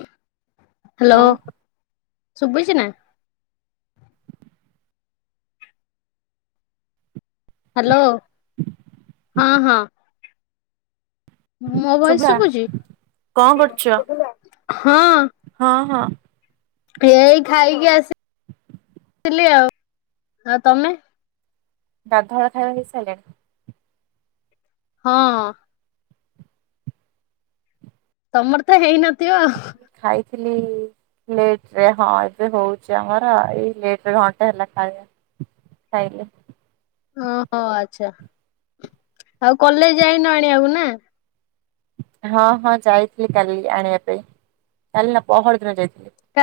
Hello ହଉ ଶୁଭୁଛି ନା ହାଲୋ ହଁ ହଁ। ମୋ ଭଏସ ଶୁଭ୍ରା ଶୁଭୁଛି କଣ କରୁଛ? ହଁ। ହଁ ହଁ ଏଇ ଖାଇକି ଆସ ଆଥିଲି ଆଉ। ଆଉ ତମେ? ଗାଧୁଆ ବେଳ ଖାଇବା ହେଇ ସାରିଲାଣି। ହଁ ହଁ। ତମରତ ହେଇନଥିବ। ଖାଇଥିଲି। ଲେଟରେ ହଁ ଏବେ ହଉଛି ଆମର, ଏଇ ଲେଟରେ ଘଣ୍ଟା ହେଲା ଖାଇବା। ଖାଇଲି। ଓହୋ ଆଚ୍ଛା ଆଉ କଲେଜ ଯାଇନ ଆଣିବାକୁ ନା। ହଁ ହଁ ଯାଇଥିଲି, କାଲି ଆଣିବା ପାଇଁ କାଲି ନା ପହର ଦିନ ଯାଇଥିଲି। କା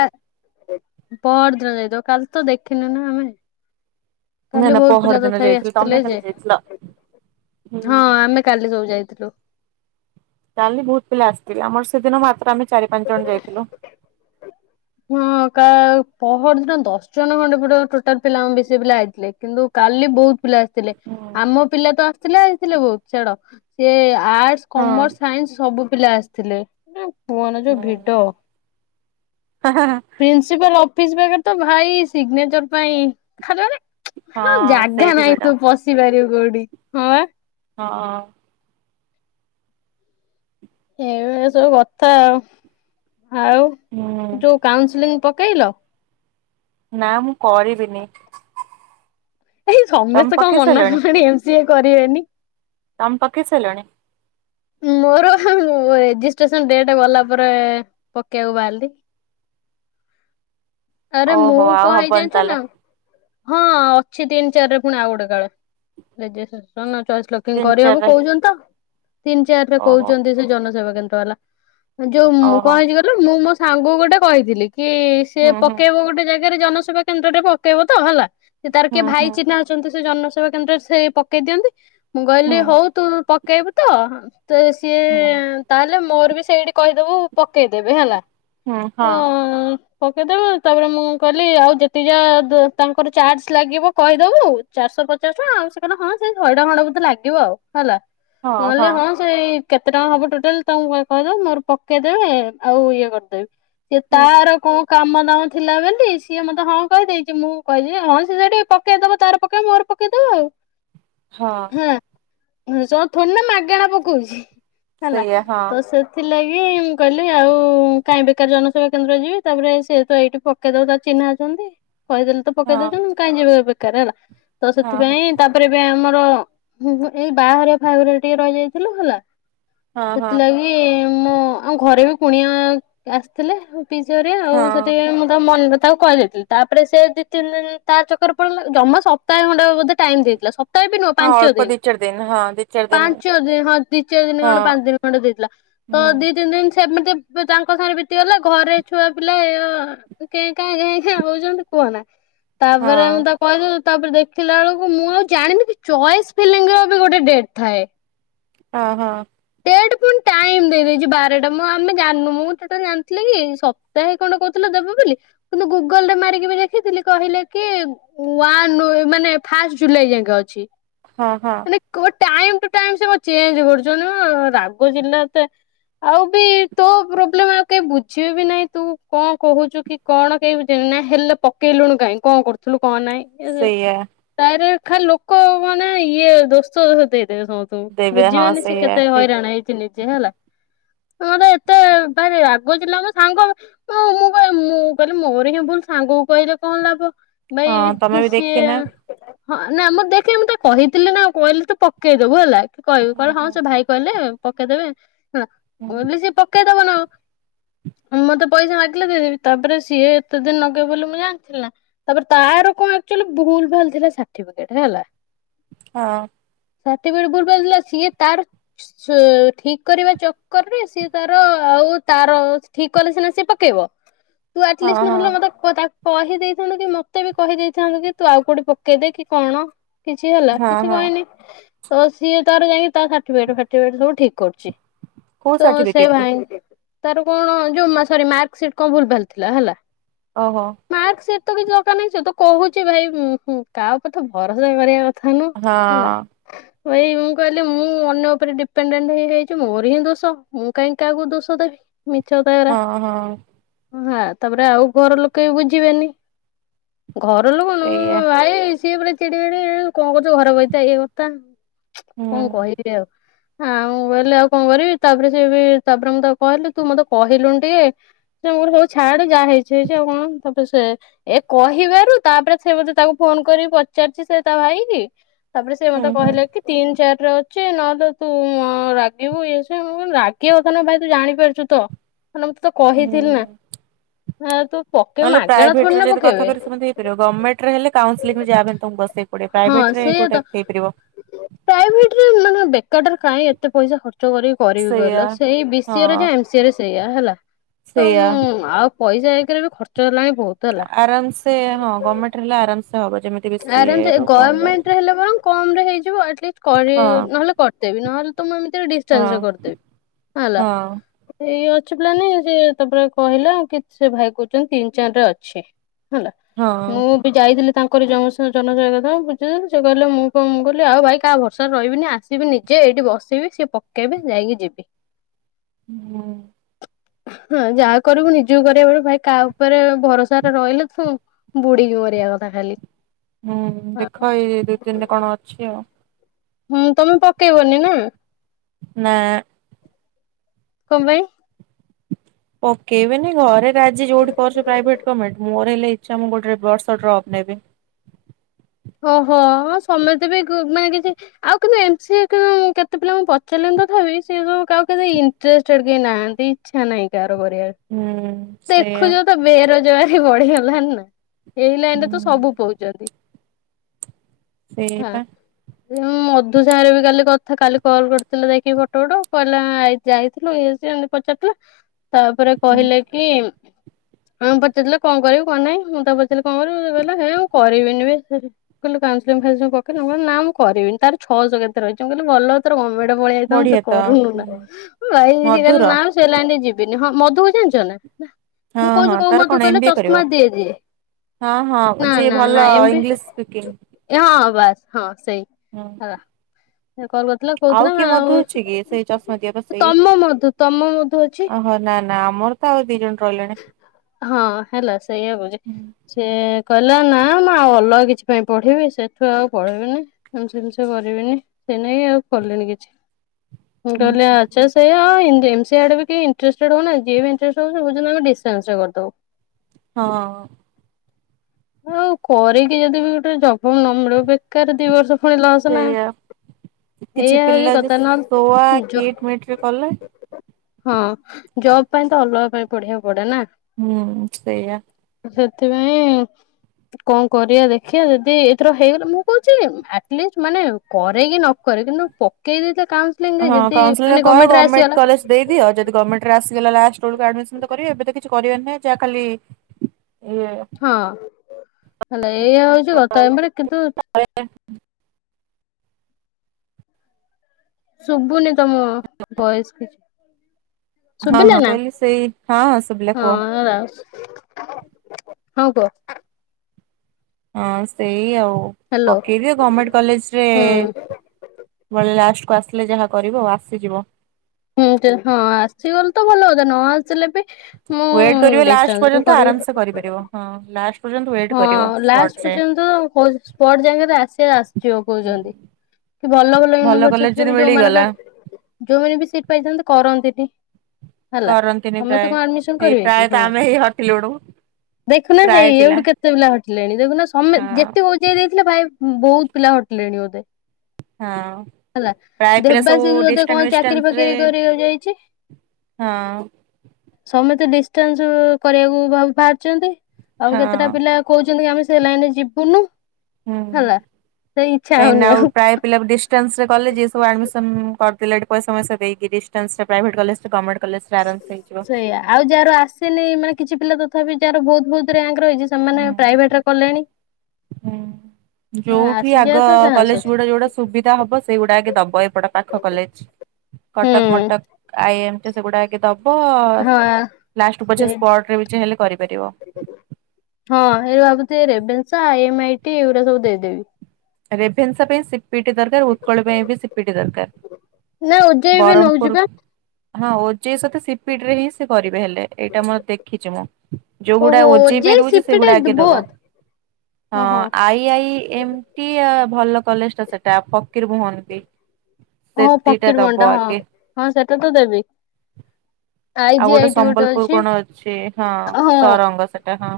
ପରଦିନ ଯାଇଥିବ, କାଲି ତ ଦେଖିନୁ ନା ଆମେ। ନା କାଲି ନା ବହୁତ ପିଲା ପହର ଦିନ ତଥାପି ଯାଇଥିଲି ତମେ ଆସିଥିଲେ କାଲି ଯେ ଯାଇଥିଲ ହୁଁ ହଁ ଆମେ କାଲି ସବୁ ଯାଇଥିଲୁ। କାଲି ବହୁତ ପିଲା ଆସିଥିଲେ। ଆମର ସେଦିନ ମାତ୍ର ଆମେ ଚାରି ପାଞ୍ଚ ଜଣ ଯାଇଥିଲୁ। ହଁ କ ପହର ଦିନ ଦଶ ଜଣ ଖଣ୍ଡେ ପଟ ଟୋଟାଲ ପିଲା ଆ ବେଶୀ ପିଲା ହେଇଥିଲେ କିନ୍ତୁ କା କାଲି ବହୁତ ପିଲା ଆସିଥିଲେ। ଆମ ପିଲା ତ ଆସିଥିଲେ ଆସିଥିଲେ ବହୁତ ଛାଡ ସିଏ ଆର୍ଟସ, ହଁ ହଁ କମର୍ସ, ସାଇନ୍ସ ସବୁ ପିଲା ଆସିଥିଲେ। କୁହନି ଯୋଉ ଭିଡ। ପ୍ରିନ୍ସିପାଲ ଅଫିସ ପାଖରେ ତ ଭାଇ ସିଗ୍ନେଚର ପାଇଁ ଖାଲ ହଁ ଜାଗା ସେଇଠି ନାହିଁ ଭିଡ ତୁ ପଶିପାରିବୁ କୋଉଠି? ହଁବା। ହଁ। ଏ ସବୁ କଥା ଆଉ, ଆଉ ହୁଁ ଯୋଉ କାଉନସିଲିଙ୍ଗ ପ ପକେଇଲା। ନା ମୁଁ କରିବିନି। ଏଇ ତମେ ସମସ୍ତେ କଣ ପକେଇ ମନା ସାରିଲଣି? କଲେଣି, ଏମ ସି ଏ କରିବେନି। ତମେ ପକେଇ ସାରିଲଣି? ମୋର ରେଜିଷ୍ଟ୍ରେସନ ଡେଟ ଗଲା ପରେ, ପକେଇବାକୁ ବାହାରିଲି। ଆରେ ମୁଁ ଓହୋ ଆଉ କଣ ହେଇ ହବନି ଜାଣିଛ ତାହେଲେ ନା? ହଁ ଅଛି ତିନି ଚାରିରେ ପୁଣି ଆଉ ଗୋଟେ କାଳେ ରେଜିଷ୍ଟ୍ରସନ ଅ ଚଏସ ଲକିଙ୍ଗ ତିନି କରିହବ ଚାରିରେ କହୁଛନ୍ତି ତ ତିନି ଚାରିରେ ଓହୋ କହୁଛନ୍ତି। ସେ ଜନସେବା କେନ୍ଦ୍ରବାଲା ଯୋଉ ମୁଁ ଓହୋ କଣ ହେଇଛି କହିଲା। ମୁଁ ମୋ ସାଙ୍ଗକୁ ଗୋଟେ କହିଥିଲି କି, ସେ ହୁଁ ହୁଁ ପକେଇବ ଗୋଟେ ଯାଇ ଜନସେବା କେନ୍ଦ୍ରରେ ପକେଇବ ତ ହେଲା, ସେ ତାର ହୁଁ କିଏ ଭାଇ ହୁଁ ଚିହ୍ନା ଅଛନ୍ତି ସେ ଜନ ତୁ କେମତି ସେ ପକେଇ ଦିଅନ୍ତି। ମୁଁ ହୁଁ କହିଲି ହଉ ତୁ ପକେଇବୁ ତ ତ ସିଏ ହୁଁ ତାହେଲେ, ମୋର ବି ସେଇଠି କହିଦବୁ ପକେଇଦେବେ ହେଲା। ହଁ। ପକେଇଦବୁ ତାପରେ ମୁଁ କଲି ଆଉ ଯେତିକ ଯା ତାଙ୍କର ଚାର୍ଜ ଲାଗିବ କହିଦେବୁ ଚାରିଶହ ପଚାଶ। ପଚାଶ ଟଙ୍କା ଆଉ ସେ କ ହଁ ସେ ଶହେ ଟଙ୍କା ଖଣ୍ଡେ ବଧେ ଲାଗିବ ଆଉ ହେଲା, ମୁଁ କହିଲି ହଁ ସେଇ କେତେ ଟଙ୍କା ହବ ଟୋଟାଲ ତାଙ୍କୁ କହିଦବ। ମୋର ପକେଇଦେବେ ଆଉ ଇଏ କରିଦେବେ। ସେ ହୁଁ ତାର କୋଉ କାମ ଦାମ ଥିଲା ବୋଲି ସିଏ ମତେ ହଁ କହିଦେଇଛି। ମୁଁ କଛିି ହଁ ସିଏ ସେଠି ପକେଇଦବ ତାର ପକେଇ ମୋର ପକେଇଦବ ଆଉ ହଁ। ନିଃସ୍ଵାର୍ଥ ନା ମାଗଣା ପକଉଛି ହେଲା ସେଇଆ ହଁ ତ ସେଥିଲାଗି ଟି ମୁଁ କହିଲି ଆଉ କାଇଁ ବେକାର ଜନସେବା କେନ୍ଦ୍ର ଯିବି ତାପରେ ସେ ତ ଏଇଠି ପକେଇ ଦବ ତାର ଚିହ୍ନା ଅଛନ୍ତି। କହିଦେଲେ ତ ହଁ ପକେଇ ଦଉଛନ୍ତି କାଇଁ ଯିବି ଏ ଦରକାର ହେଲା, ତ ହଁ ହଁ ସେଥିପାଇଁ ତାପରେ ଏବେ ଆମର ହୁଁ ଏଇ ବାହାଘରିଆ ଫାହାଘରିଆ ଟିକେ ରହିଯାଇଥିଲୁ ହେଲା, ହଁ ହଁ ସେଥିଲାଗି ମୋ ଆଉ ଘରେ ବି କୁଣିଆ ଆସିଥିଲେ। ପିଇସି ହେରିକା ଆଉ ହଁ ସେଠି ମୁଁ ମନ ତାକୁ କହିଯାଇଥିଲି ତାପରେ ସେ ଦିଇ ତିନି ଦିନ ତା ଚକରେ ପଡିଲା ଜମା ସପ୍ତାହ ଖଣ୍ଡେ ବୋଧେ ଟାଇମ ଦେଇଥିଲା ସ ତ ବି ନୁହଁ ହଁ ପାଞ୍ଚ ଅଳ୍ପ ଦିନ ଦି ଚାରି ହଁ ଦି ଚାରି ଦିନ ପାଞ୍ଚ ଦିନ ହଁ ଦି ଚାର ଦିନ ଖଣ୍ଡ ହଁ ପାଞ୍ଚ ଦିନ ଖଣ୍ଡେ ଦେଇଥିଲା। ତ ହୁଁ ଦି ତିନି ଦିନ ସେମିତି ତାଙ୍କ ସାଙ୍ଗରେ ବିତିଗଲା ଘରେ ଛୁଆ ପିଲା କେ କାଁ କାଁ କାଁ କହୁଛନ୍ତି କୁହନା ହଁ ତାପରେ ମୁଁ ତାକୁ କହିଦେଲି ତାପରେ ଦେଖିଲା ବେଳକୁ ମୁଁ ଆଉ ଜାଣିନି କି ଚଅସ୍ ଫିଲିଙ୍ଗ ର ବି ଗୋଟେ ଡେଟ୍ ଥାଏ। ଓ ହୋ। ସେଇଟି ପୁଣି ଟାଇମ୍ ଦେଇ ଦେଇଛି ବାରଟା ମୁଁ ଆମେ ଜାଣୁ ମୁଁ ସେଇଟା ଜାଣିଥିଲି କି ସପ୍ତାହେ କଣ କହୁଥିଲେ ଦେବେ ବୋଲି। କିନ୍ତୁ ଗୁଗଲରେ ମାରିକି ଦେଖିଥିଲି କହିଲେ କି ମାନେ ଫାଷ୍ଟ ଜୁଲାଇ ଯାଇକେ ଅଛି। ହଁ ହଁ। ଟାଇମ୍ ଟୁ ଟାଇମ୍ ସେ କଣ ଚେଞ୍ଜ କରୁଚନ୍ତି ରାଗ ଚିଡିଲା ଏତେ ଆଉ ବି ତୋ ପ୍ରୋବ୍ଲେମ ଆଉ କେହି ବୁଝିବେ ବି ନାହିଁ ତୁ କଣ କହୁଛୁ କି କଣ କେହି ନା ହେଲେ ପକେଇଲୁଣି କାଇଁ କଣ କରୁଥିଲୁ କଣ ନାଇଁ ସେଇଆ ତାର ଖାଲି ଲୋକ ମାନେ ଇଏ ଦୋସ ଦେଇ ଦେବେ ଦେବେ ହଁ ବୁଝିବେନି ସେ ସେଇଆ କେତେ ଠିକ ହଇରାଣ ହେଇଛି ନିଜେ ହେଲା? ମତେ ଏତେ ଭାରି ରାଗ ଥିଲା ଆମ ସାଙ୍ଗ ମୁଁ କହ ମୁଁ କହିଲି ମୋର ହିଁ ଭୁଲ ସାଙ୍ଗ କୋଉ କହିଲେ କଣ ଲାଭ ଭାଇ ହଁ ତମେ ବି ସିଏ ଦେଖିନା ହଁ ନା ମୁଁ ଦେଖି ମୁଁ ତ କହିଥିଲି ନା ଆଉ କହିଲି ତୁ ପକେଇଦବୁ ହେଲା କହିବି ହୁଁ କହିଲେ ହଁ ହୁଁ ସେ ଭାଇ କହିଲେ ପକେଇଦେବେ ହୁଁ ସେ ପକେଇଦବ ନା? ମତେ ପଇସା ମାଗିଲେ ଦେଇ ତାପରେ ସିଏ ଏତେ ଦିନ ଲଗେଇବେ ବୋଲି ମୁଁ ଜାଣିିଥିଲି ନା ତାପରେ ତାର କଣ ଆକ୍ଚୁଲି ଭୁଲ୍ ଭାଲ ଥିଲା ସାର୍ଟିଫିକଟ ହେଲା। ହଁ। ସାର୍ଟିଫିକେଟରେ ଭୁଲ ଭାଲ ଥିଲା ସିଏ ତାର ଠିକ କରିବା ଚକର ରେ ସିଏ ତାର ଆଉ ତାର ଠିକ କଲେ ସିନା ସିଏ ପକେଇବ। ତୁ ହଁ ଆଟଲିଷ୍ଟ ହଁ ନହେଲେ ମୋତେ କଥା କହି ଦେଇଥାନ୍ତୁ କି ମତେ ବି କହିଦେଇଥାନ୍ତୁ କି ତୁ ଆଉ କୋଉଠି ପକେଇଦେ କି କଣ? କିଛି ହେଲା ହଁ କିଛି ହଁ କହିନି ତ ସିଏ ତାର ଯାଇକି ତା ଫାଟି ବେଟ ସବୁ ଠିକ କରୁଛି କୋଉ ତ ସେ ସାର୍ଟିଫିକେଟ କି ଭାଇ ତାର କଣ ଯୋଉରି ମାରକ୍ସିଟ କଣ ଭୁଲ ଭାଲଥିଲା ହେଲା। ଓହୋ। ମାର୍କ ସିଟ ତ କିଛି ଦରକାର ନାହିଁ ସେ ତ କହୁଚି ଭାଇ କାହା ଉପରେ ତ ଭରସା କରିବା କଥା ନୁହଁ। ହଁ। ହେଲା ଭାଇ ମୁଁ କହିଲି ମୁଁ ମୁଁ ଅନ୍ୟ ଉପରେ ଡିପେଣ୍ଡେଣ୍ଟ ହେଇଯାଇଛି ମୋର ହିଁ ଦୋଷ ମୁଁ କାହିଁକି କାହାକୁ ଦୋଷ ଦେବି? ମିଛ କଥା ଏରା ହଁ ହଁ। ହଁ ତାପରେ ଆଉ ଘର ଲୋକେ ବି ବୁଝିବେନି ଘର ଲୋକ ନୁହଁ ମ ସେଇଆ ଭାଇ। ସିଏ ପୁରା ଚିଡି ମିଡି କଣ କରୁଛ ଘର ବହିତା ଇଏ କଥା ହୁଁ କଣ କହି ହଁ। ମୁଁ କହିଲି ଆଉ କଣ କରିବି ତାପରେ ସେ ତାପରେ ମୁଁ କହିଲି ତୁ ମତେ କହିଲୁନି ଟିକେ। ଛାଡ଼େ ଯାହା ହେଇଚି ହେଇଚି କଣ ତାପରେ ସେ ଏ କହିବାରୁ ତାପରେ ସେ ବେ ତାକୁ ଫୋନ କରିକି ପଚାରିଛି ସେ ତା ଭାଇ କି ତାପରେ ସେ ହୁଁ ମତେ ହୁଁ କହିଲେ କି ତିନି ଚାରି ର ନହ ତ ତୁ ରାଗିବୁ ଇଏ ସିଏ ରାଗିବା କଥା ନ ଭାଇ ତୁ ଜାଣିପାରୁଛୁ ତ ମୁଁ ତେ ତ କହିଥିଲି ନା ନା ତୁ ପକେଇବୁ ନହେ ମାଗଣା ଥୋଡି ପ୍ରାଇଭେଟରେ ନା ଯଦି କଥା ପକେଇବେ କରି ହେଇପାରିବ ଗଭର୍ଣ୍ମେଣ୍ଟରେ ହେଲେ କାଉସିଲ୍ ରେ ଯହାକୁ ବସେଇକୁ ପଡିବ ପ୍ରାଇଭେଟ୍ ସେ ତ ପ୍ରାଇଭେଟରେ ମାନେ ବେକାରରେ କାହିଁ ଏତେ ପଇସା ଖର୍ଚ୍ଚ କର କରିବି ସେଇଆ କହିଲ ସେଇ ବି ସରେ ହଁ ଏମସିରେ ସେଇଆ ହେଲା ତ ସେଇଆ ଆଉ ପଇସା ଆଗରେ ବି ଖର୍ଚ୍ଚ ହେଲାଣି ବହୁତ ହେଲା ଆରାମସ ହଁ ଗମେଣ୍ଟ ହେଲେ ଆରାମସ ହବ ଯେମିତି ଆରାମସେ ଗଭର୍ଣ୍ଣମେଣ୍ଟରେ ହେଲେ ବରଂ କମ ରେ ହେଇଯିବ ହଁ ନହେଲେ କରିଦେବି ନହେଲେ ତମଁ ଏମିତି ହଁ ଡିନ୍ସରେ କରିଦେବି ହେଲା ହଁ ଏଇ ଅଛି ପ୍ଲାନିଙ୍ଗ ସେ ତାପରେ କହିଲା କି ସେ ଭାଇ କହୁଛନ୍ତି ତିନି, ଚାରି ରେ ଅଛି। ହେଲା ହଁ। ମୁଁ ବି ଯାଇଥିଲି କରି ଜନ ଜନସେବା ବୁଝିଦେଲେ ସେ କହିଲେ ମୁଁ କ କହିଲି ଆଉ ଭାଇ କାହା ଭରସାରେ ରହିବିନି ଆସିବି ନିଜେ ସେଠି ବସିବି ସିଏ ପକେଇବେ ଯାଇକି ଯିବି। ହୁଁ ହଁ, ଯାହା କରିବୁ ନିଜକୁ କରିବାକୁ ପଡେ ଭାଇ କାହା ଉପରେ ଭରସା ଟା ରହିଲେ ତୁ ବୁଡ଼ି କି ମରିିବା କଥା ଖାଲି। ହୁଁ ହଁ ଦେଖ ଏଇ ଦୁଇ ତିନିରେ କଣ ଅଛି ଆଉ? ହୁଁ ତମେ ପକେଇବନି ନା, ନା, କମ୍ପାଇ ପକେଇବବେନି ଘରେ ରାଜି ଯୋଉଠି କରୁଛ ପାଇଁ? ପ୍ରାଇଭେଟ୍, ଗୋଭେଣ୍ଟ ମୋର ହେଲେ ଇଛା ମୁଁ ଗୋଟେ ବର୍ଷ ଡ୍ରପ୍ ନେ ଓହୋ! ହଁ, ସମସ୍ତେ ବି ମାନେ କିଛି ଆଉ କିନ୍ତୁ ଏମ ସିଏ କେତେ ପିଲା ମୁ ପଚାରିଲି ତଥାବି ସେ ସବୁ କାହାକୁ କେଜାଣି ଇଣ୍ଟ୍ରେଷ୍ଟଏଡ୍ କେହି ନାହାନ୍ତି ଇଛା ନାହିଁ କାହାର ହୁଁ ସେଇଆ ଦେଖୁଛ ତ ବେରୋଜଗାରୀ ବଢିଗଲାଣି ନା, ଏଇ ଲାଇନ ରେ ତ ହୁଁ ସବୁ ପୋହୁଛନ୍ତି। ସେଇଆ ପା ହୁଁ ମଧୁ ସାଙ୍ଗରେ ବି କାଲି କଥା କାଲି କଲ୍ କରିଥିଲେ ଯାଇକି ଫଟୋ ଫଟ କହିଲା ଯାଇଥିଲୁ ଇଏ ସିଏ ଏମିତି ପଚାରି ତାପରେ ହୁଁ କହିଲେ କି ମାମୁଁ ପଚାରିଲେ କଣ କରିବୁ କଣ ନାହିଁ ମୁଁ ତାକୁ ପଚାରିଲି କଣ କରିବି ସେ କହିଲା ହେ କରିବିନି ବେ କହିଲ ନା ମୁ କରିବିନି ତାର ଛଅଶହ କେତେ ରହିଛି ମୁଁ କହିଲି ଭଲ ତୋର ଗମେଣ୍ଟ ପଳେଇ ଆଇଥାନ୍ତା ତୁ ବଢିଆ ତ କରୁନୁ ନା ହୁଁ ଭାଇ ସେ କହିଲା ମଧୁର ନା ମୁ ସେଇ ଲାଇନ୍ ରେ ଯିବିନି ହଁ, ମଧୁକୁ ଜାଣିଛ ନା, ନା ହଁ ମୁଁ ହଁ କହୁଛି କୋଉ ତାର କଣ ମଧୁ ଏମ କହିଲ ବି ଏ କରିବ? ଚଶମା ଦିଏ ଯିଏ? ହଁ, ହଁ ନା ଯିଏ ନା ନା ଭଲ ଏମପି ଇଂଲିଶ ଶି ହଁ, ବାସ୍ ହଁ, ସେଇ ହଁ ହେଲା। ସେ କଲ୍ କରିଥିଲା ଆଉ କହୁଥିଲା କିଏ ମଧୁ ଅଛି କି ସେଇ ଚଷମା ଦିଆ ବା ସେଇ ତମ ମଧୁ ତମ ମଧୁ ଅଛି ଓହୋ ନା ନା, ନା ଆମର ତ ଆଉ ଦି ଜଣ ରହିଲେଣି ହଁ, ହେଲା ସେଇଆ କହୁଚି ହୁଁ ସେ କହିଲା ନା ମୁଁ ଆଉ ଅଲଗା କିଛି ସେଥିପାଇଁ ପଢିବି ସେଠୁ ଆଉ ପଢ଼ିବିନି ଏମି ଜିନିଷ କରିବିନି ସେ ନେଇ ଆଉ ପଢ଼ିଲିନି କିଛି ମୁଁ କହିଲି ଆଛା ସେଇ ଏମ୍ ସିଏ ଆଡେ ବି କେହି ଇନ୍ତ୍ରେଷ୍ଟଏଡେ ହଉନାହାନ୍ତି, ଯିଏ ବି ଇନ୍ତ୍ରେଷ୍ଟ ହଉଛନ୍ତି ଆମେ ଡିଷ୍ଟାନ୍ସ ରେ କରିଦେବୁ। ହଁ ଆଉ କରିକି ଯଦି ବି ଗୋଟେ ଯ ବେକାରରେ ଦି ବର୍ଷ ପୁଣି ଲସ ନା। ସେଇଆ କିଛି ଏଇଆ ହଉଚି ପିଲା ଯେ କଥା ସଉଆ ନହେଲେ ଯୋ କିଟ ମିଟ ରେ କଲେ ହଁ, ଜବ୍ ପାଇଁ ତ ଅଲଗା ପାଇଁ ପଢିବାକୁ ପଡେ ନା ହୁଁ ସେଇଆ ସେଥିପାଇଁ କଣ କରିବା ଦେ ଖିଆ ଯଦି ଏଥର ହେଇଗଲା ମୁଁ କହୁଛି ଆଟଲିଷ୍ଟ ମାନେ କରେ କି ନ କରେ କିନ୍ତୁ ପକେଇ ଦେଇ ହଁ, କାଉନସିଲଂ କର ଗର୍ମେଣ୍ଟ କଲେଜ ଦେଇଦିଅ ଯଦି ଗର୍ମେଣ୍ଟରେ ଆସି ଲାଷ୍ଟ ବେଳକୁ ଆଡ଼ମିଶନ ତ କରିବେ ଏବେ ତ କିଛି କରିବେନି ଯାହା ଖାଲି ଇଏ ହଁ, ହେଲେ ଏଇଆ ହଉଛି କଥା, ଏମାନେ କିନ୍ତୁ ହୁଁ ଶୁଭୁନି ତମ ଭଏସେ କିଛି। ହଁ ଶୁଭିଲା ହଁ ନା କହିଲି ସେଇ ହଁ ଶୁଭିଲା ହଁ, କୁହ ହଁ, କୁହ ହଁ, ସେଇ ଆଉ ହ୍ୟାଲୋ ପକେଇବି ଗମେଣ୍ଟ କଲେଜରେ ହୁଁ ଲାଷ୍ଟ ଆସିଲେ ଯାହା କରିବ ଆସିଯିବ। ହୁଁ ଯେ ହଁ ଆସିଗଲେ ତ ଭଲ ହ ନ ଆସିଲେ ବି ମୁଁ ଟ କରିବ ଲାଷ୍ଟ ଡିଷ୍ଟାନ୍ସରେ ପର୍ଯ୍ୟ ବି କରିବି ଆରାମ ସେ କରିପାରିବ ହଁ ପର୍ଯ୍ୟନ୍ତ ୱେଟ୍ କରିବ ହଁ ସ୍ପଟ ଲାଷ୍ଟ ଯାଏଁ। ପର୍ଯ୍ୟନ୍ତ ସ୍ପଟ ଜାଗାରେ ଆସ ଆସି କହୁଛନ୍ତି କି ଭଲ ଭଲ କଲେଜ ୟୁନିଭରସିଟିରେ ଯଦି ବି ମିଳିଗଲା ଯୋଉମାନଙ୍କ ଯୋଉମାନେ ବି ସିଟ ପାଇଥାନ୍ତି କରନ୍ତିନି ହେଲା କରନ୍ତିନି ସମେ ତ ପ୍ରାୟ କଣ ଆଡମିସନ ଏଇ କରିବେ କି ପ୍ରାୟତ ହଁ ଆମେ ହେଇ ହଟିଲୁଣୁ ଦେଖୁନା ପ୍ରାୟ ହେଇ ଏଠୁ ପିଲା କେତେ କେତେ ପିଲା ହଟିଲେଣି ଦେଖୁନା ସମେ ହଁ। ଯେତକି ବଜେଇ ଦେଇଥିଲେ ଭାଇ ବହୁତ ପିଲା ହଟିଲେଣି ବୋଧେ ହଁ ହେଲା ପ୍ରାୟ ପିଲା ସବୁ ଦେବାଶି ବୋଧେ ଡିଷ୍ଟାନ୍ସ କଣ ମିଷ୍ଟାନ୍ସ ଚାକିରି ରେ ଫକିରି କର ଯାଇଛି ହଁ ସମସ୍ତେ ଡିଷ୍ଟାନ୍ସ କରିବାକୁ ବାହାରିଛନ୍ତି ଆଉ କେତେଟା ହଁ ପିଲା କହୁଛନ୍ତି ଆମେ ସେ ଲାଇେ ଯିବୁନୁ ହୁଁ। ହେଲା ସେଇ ଇଚଛା ହଉନି ଆଉ ଡିଷ୍ଟାସରେ କଲେଜ ଏ ସବୁ ଆଡ଼ମସନ୍ କରିଦଲେ ଏ ପଇସା ପସା ଦେଇକି ଡିାସ ପ୍ରାଇଭେଟ କଲେଜରେ ଗଭର୍ଣ୍ମେଣ୍ଟ ସେଇୟଆା ଆଉ ଯାହାର ଆସେନି ମାନେ କିଛି ପିଲା ତଥାପି ଯାହାର ବହୁତ ବହୁତ ରଛି ସେମାନେ ପ୍ରାଇଭେଟରେ କଲେଣି ହଁ ଯୋଉଠି ଆସିଯିବା ଆଗ ତ ଚାନ୍ସ କଲେଜ ଅଛି ଗୁଡା ଯୋଉଟା ସୁବିଧା ହବ ସେଇଗୁଡା ଆଗେ ଦବ ଏପଟ ପାଖ କଲେଜ ହୁଁ। କଟକ ମଟକ ଆଇ ଏମ ସେଗୁଡା କି ଦ ହଁ ଲ ସେଇ ପ କରିପାର ହଁ ଏ ଭାବୁଛି ରେବେନ୍ସ ଆଇଟି ଏଗୁଡା ସବୁ ଦେଇଦେବି ରେଭେନ୍ସ ପାଇଁ ସିପିଟି ଦରକାର ଉତ୍କଳ ପାଇଁ ବି ସିପିଟି ଦରକାର ନା ଓଜେଇ ବି ନଉଚି ବ୍ରରମପୁର ପା ହଁ ଓ ଯେ ସତ ସିପିଡ ରେ ହିଁ ସେ କରିବ ହେଲେ ଏଇଟା ମୋର ଦେଖିଛି ମୁଁ ଯୋଉଗୁଡା ଓହୋ ଓଜେଇ ପାଇଁ ଦଉଛି ସିପିଟି ସେଇଗୁଡା ଆଗେ ଦବ ବୋଥ୍ ହଁ ଆଇ ଆଇ ଏମ ଟି ଭଲ କଲେଜ ଟା ସେଟା ଫକୀର ହୁହନ୍ତି ହଁ ଫକିର ମଣ୍ଡା ହଁ ହଁ ସେଟା ତୁ ଦେବି ଆଇ ଆଉ ଜି ଆଇ ଗୋଟେ ଟି ସମ୍ବଲପୁର ଅଛି କଣ ଅଛି ହଁ ସରଙ୍ଗ ସେଟା ହଁ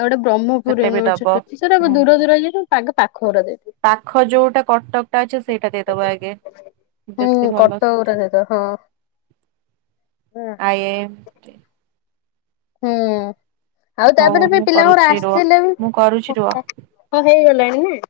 ଆଉ ଗୋେ୍ରହ୍ମପୁର ସେଟା ବି ଦବ ୟୁନିର୍ସିଟି ଅଛି ସେଟା ହୁଁ। ଦୂର ଦର ହେଇାଇ ପାଖଘରେ ଦେ ପାଖ ଯୋଉଟା କଟକ ଟା ଅଛ ସେଇଟା ଦେଇଦବ ଆଗେ ବେଶୀ ହୁଁ ଭଲ ସେଠି। କଟଉର ଯ ତ ହଁ ଆଏଏ ହୁଁ ଆଉ ହଉ ତାପରେ ବି ମୁଁ ପିଲାଙ୍କର କରୁଛି ରୁହ ଆସିଲେ ମୁଁ କରୁଛି ବି ରୁହ। ହଁ ହେଇଗଲାଣି ନା